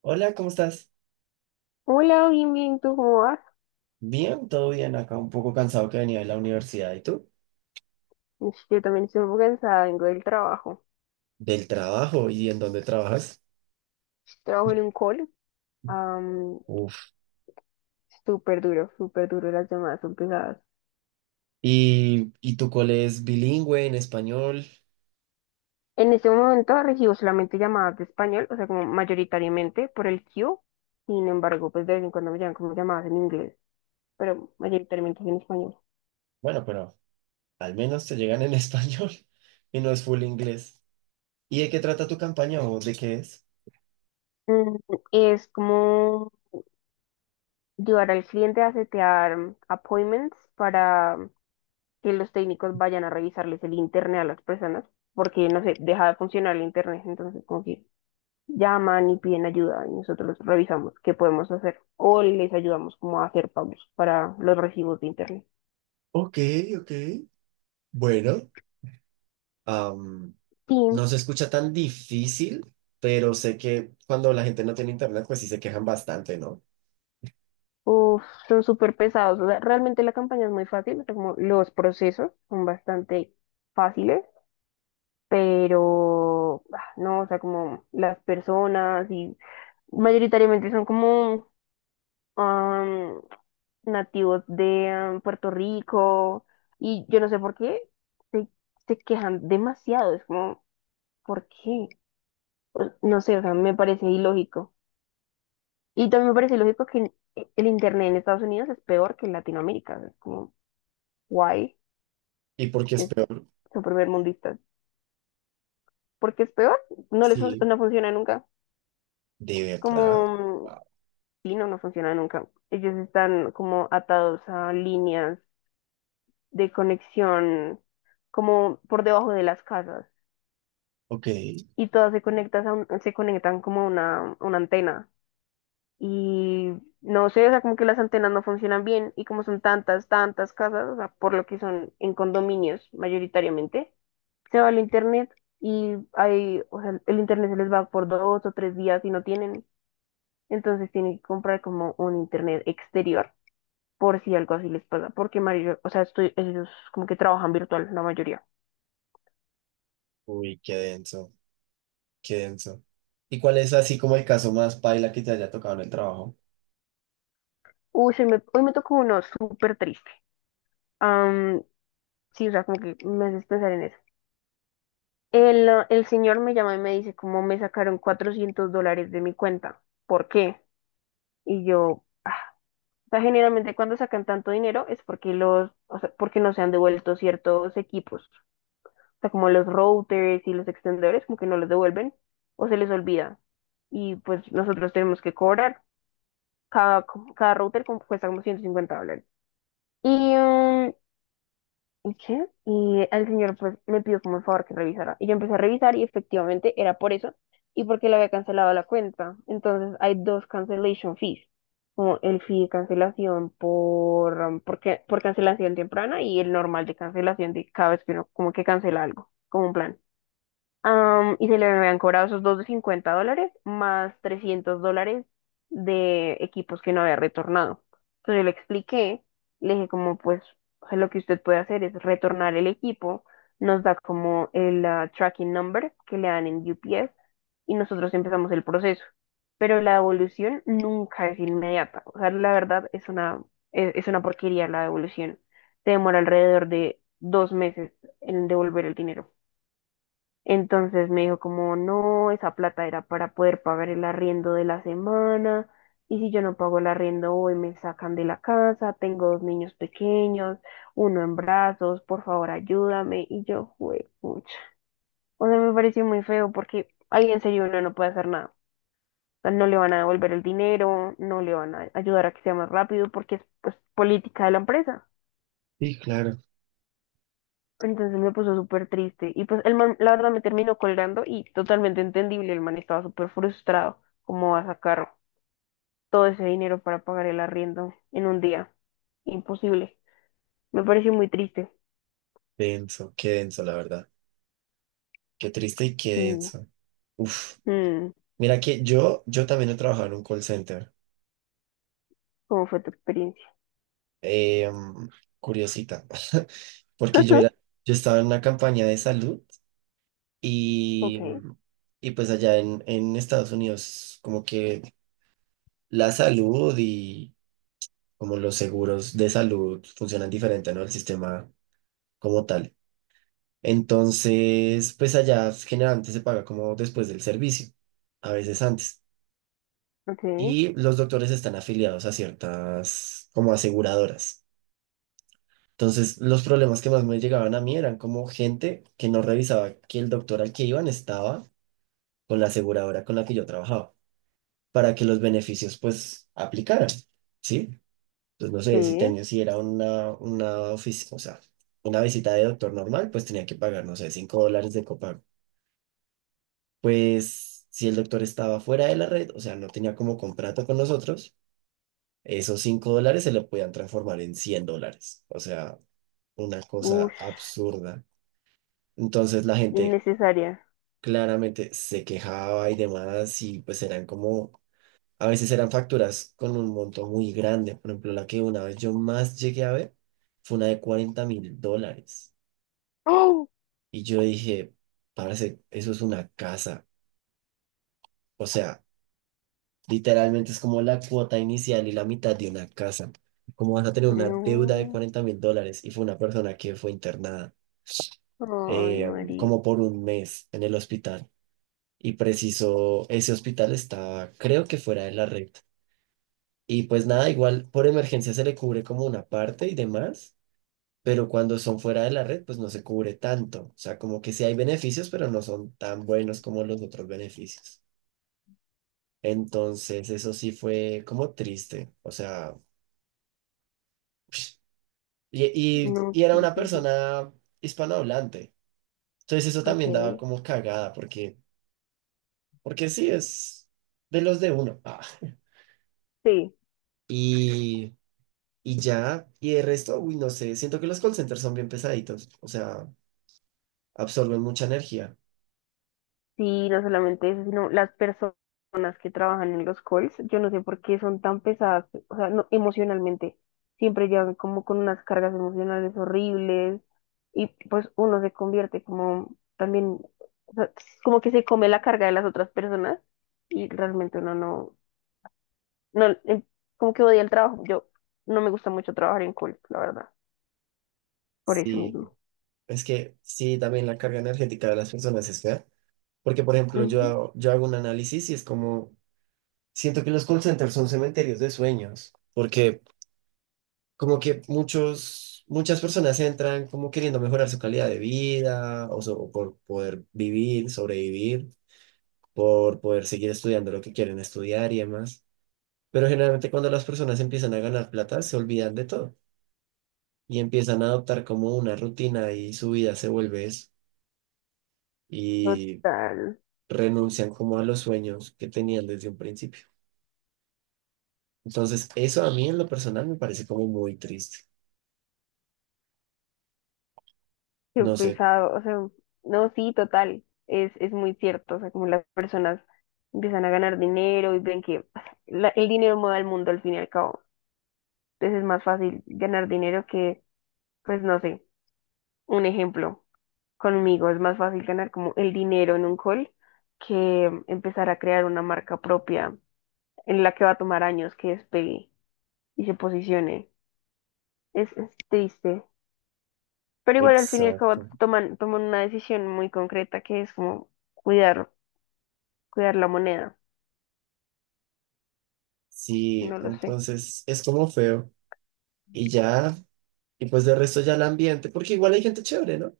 Hola, ¿cómo estás? Hola, bien, bien, ¿tú cómo vas? Bien, todo bien acá, un poco cansado que venía de la universidad. ¿Y tú? Ush, yo también estoy un poco cansada, vengo del trabajo. Del trabajo y en dónde trabajas. Trabajo en un call, am, Uf. Súper duro, las llamadas son pesadas. Y tu cole es bilingüe en español? En este momento recibo solamente llamadas de español, o sea, como mayoritariamente por el queue. Sin embargo, pues de vez en cuando me llegan como llamadas en inglés, pero mayoritariamente es en español. Bueno, pero al menos te llegan en español y no es full inglés. ¿Y de qué trata tu campaña o de qué es? Mm, Es como ayudar al cliente a setear appointments para que los técnicos vayan a revisarles el internet a las personas, porque no sé, deja de funcionar el internet, entonces como que llaman y piden ayuda y nosotros los revisamos qué podemos hacer o les ayudamos como a hacer pagos para los recibos de internet. Ok, ok. Bueno, am, Sí, no se escucha tan difícil, pero sé que cuando la gente no tiene internet, pues sí se quejan bastante, ¿no? uf, son súper pesados, o sea, realmente la campaña es muy fácil, o sea, como los procesos son bastante fáciles, pero no, o sea, como las personas y mayoritariamente son como... am, nativos de Puerto Rico y yo no sé por qué se, se quejan demasiado, es como, ¿por qué? No sé, o sea, me parece ilógico. Y también me parece ilógico que el internet en Estados Unidos es peor que en Latinoamérica, o sea, es como, guay, ¿Y por qué es es peor? su primer mundista. ¿Por qué es peor? Sí. No funciona nunca. ¿De verdad? Como, Wow. sí, no, no funciona nunca. Ellos están como atados a líneas de conexión como por debajo de las casas. Ok. Y todas se conectan se conectan como a una antena. Y no sé, o sea, como que las antenas no funcionan bien y como son tantas, tantas casas, o sea, por lo que son en condominios mayoritariamente, se va el internet y hay, o sea, el internet se les va por 2 o 3 días y no tienen, entonces tienen que comprar como un internet exterior por si algo así les pasa, porque Mario, o sea, ellos como que trabajan virtual la mayoría. Uy, qué denso, qué denso. ¿Y cuál es así como el caso más paila que te haya tocado en el trabajo? Uy, hoy me tocó uno súper triste. Sí, o sea, como que me haces pensar en eso. El señor me llama y me dice, ¿cómo me sacaron $400 de mi cuenta? ¿Por qué? Y yo, o sea, generalmente cuando sacan tanto dinero es porque los, o sea, porque no se han devuelto ciertos equipos. O sea, como los routers y los extendedores, como que no los devuelven o se les olvida. Y pues nosotros tenemos que cobrar. Cada, cada router cuesta como $150. Y, mm, ¿Y qué? Y al señor pues me pidió como el favor que revisara. Y yo empecé a revisar y efectivamente era por eso y porque le había cancelado la cuenta. Entonces hay dos cancellation fees, como el fee de cancelación por, um, por, ca- por cancelación temprana y el normal de cancelación de cada vez que uno como que cancela algo, como un plan. Y se le habían cobrado esos dos de $50 más $300 de equipos que no había retornado. Entonces yo le expliqué, le dije como pues o sea, lo que usted puede hacer es retornar el equipo, nos da como el tracking number que le dan en UPS y nosotros empezamos el proceso. Pero la devolución nunca es inmediata. O sea, la verdad es una porquería la devolución. Se demora alrededor de 2 meses en devolver el dinero. Entonces me dijo como, no, esa plata era para poder pagar el arriendo de la semana, y si yo no pago el arriendo hoy me sacan de la casa, tengo dos niños pequeños, uno en brazos, por favor ayúdame, y yo, juepucha. O sea, me pareció muy feo porque ahí en serio uno no puede hacer nada. O sea, no le van a devolver el dinero, no le van a ayudar a que sea más rápido porque es pues, política de la empresa. Sí, claro. Entonces me puso súper triste. Y pues el man, la verdad, me terminó colgando y totalmente entendible. El man estaba súper frustrado. ¿Cómo va a sacar todo ese dinero para pagar el arriendo en un día? Imposible. Me pareció muy triste. Denso, qué denso, la verdad. Qué triste y qué Sí. denso. Uf. Mm, Mira que yo también he trabajado en un call center. ¿cómo fue tu experiencia? Eh, mm, curiosita. Porque yo estaba en una campaña de salud Ok, y, y pues allá en Estados Unidos, como que la salud y como los seguros de salud funcionan diferente, ¿no? El sistema como tal. Entonces, pues allá generalmente se paga como después del servicio, a veces antes. ok, Y los doctores están afiliados a ciertas como aseguradoras. Entonces, los problemas que más me llegaban a mí eran como gente que no revisaba que el doctor al que iban estaba con la aseguradora con la que yo trabajaba, para que los beneficios pues aplicaran, ¿sí? Entonces, no sé, si sí. tenía, si era o sea, una visita de doctor normal, pues tenía que pagar, no sé, $5 de copago. Pues si el doctor estaba fuera de la red, o sea, no tenía como contrato con nosotros, esos $5 se le podían transformar en $100. O sea, una cosa Ush, absurda. Entonces la gente innecesaria. claramente se quejaba y demás y pues eran como, a veces eran facturas con un monto muy grande. Por ejemplo, la que una vez yo más llegué a ver fue una de $40,000. ¡Oh! Y yo dije, parce, eso es una casa. O sea, literalmente es como la cuota inicial y la mitad de una casa. ¿Cómo vas a tener una deuda de No. $40,000? Y fue una persona que fue internada Ay, Mari. como por un mes en el hospital. Y preciso, ese hospital estaba, creo que fuera de la red. Y pues nada, igual por emergencia se le cubre como una parte y demás, pero cuando son fuera de la red, pues no se cubre tanto. O sea, como que sí hay beneficios, pero no son tan buenos como los otros beneficios. Entonces, eso sí fue como triste. O sea, y, y, No, y era qué una difícil. persona hispanohablante. Entonces, eso Ok. también daba como cagada, porque, porque sí, es de los de uno. Ah. Sí. Y, y ya, y el resto, uy, no sé, siento que los call centers son bien pesaditos. O sea, absorben mucha energía. Sí, no solamente eso, sino las personas que trabajan en los calls, yo no sé por qué son tan pesadas, o sea, no, emocionalmente, siempre llegan como con unas cargas emocionales horribles y pues uno se convierte como también, o sea, como que se come la carga de las otras personas y realmente uno no, no, como que odia el trabajo, yo no me gusta mucho trabajar en calls, la verdad, por eso Sí, mismo. es que sí, también la carga energética de las personas es fea. Porque, por ejemplo, Ujú. Yo hago un análisis y es como, siento que los call centers son cementerios de sueños. Porque como que muchos, muchas personas entran como queriendo mejorar su calidad de vida o, so- por poder vivir, sobrevivir, por poder seguir estudiando lo que quieren estudiar y demás. Pero generalmente cuando las personas empiezan a ganar plata, se olvidan de todo y empiezan a adoptar como una rutina y su vida se vuelve eso y Total. renuncian como a los sueños que tenían desde un principio. Entonces, eso a mí en lo personal me parece como muy triste. Qué No sé, pesado, o sea, no, sí, total, es muy cierto, o sea, como las personas empiezan a ganar dinero y ven que o sea, el dinero mueve al mundo al fin y al cabo, entonces es más fácil ganar dinero que, pues no sé, un ejemplo, conmigo es más fácil ganar como el dinero en un call que empezar a crear una marca propia en la que va a tomar años que despegue y se posicione, es triste, pero igual al fin y al cabo exacto. toman una decisión muy concreta que es como cuidar Cuidar la moneda, Sí, no lo sé. entonces es como feo. Y ya, y pues de resto ya el ambiente, porque igual hay gente chévere, ¿no? O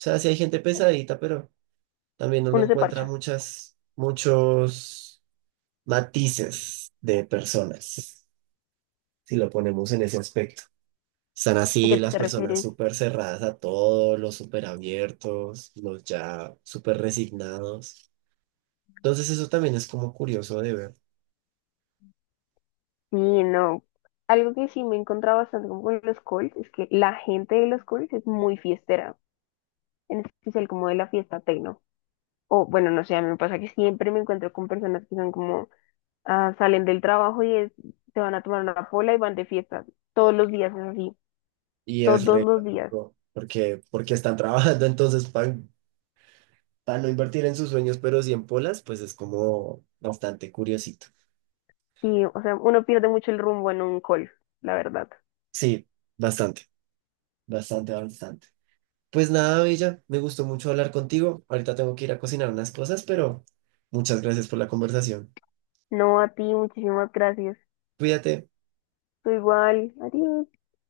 sea, sí hay gente pesadita, pero también uno Uno se encuentra parcha. muchas, muchos matices de personas, si lo ponemos en ese aspecto. Están ¿A qué así las te personas refieres? súper cerradas a todo, los súper abiertos, los ya súper resignados. Entonces eso también es como curioso de ver Sí, no. Algo que sí me he encontrado bastante como con los calls es que la gente de los calls es muy fiestera, en especial como de la fiesta tecno. O bueno, no sé, a mí me pasa que siempre me encuentro con personas que son como, ah, salen del trabajo se van a tomar una pola y van de fiesta. Todos los días es así, y es todos re los días. lógico, porque, porque están trabajando entonces para no invertir en sus sueños, pero sí en polas, pues es como bastante curiosito. Sí, o sea, uno pierde mucho el rumbo en un call, la verdad. Sí, bastante, bastante, bastante. Pues nada, Bella, me gustó mucho hablar contigo. Ahorita tengo que ir a cocinar unas cosas, pero muchas gracias por la conversación. No, a ti, muchísimas gracias. Cuídate. Tú igual, adiós.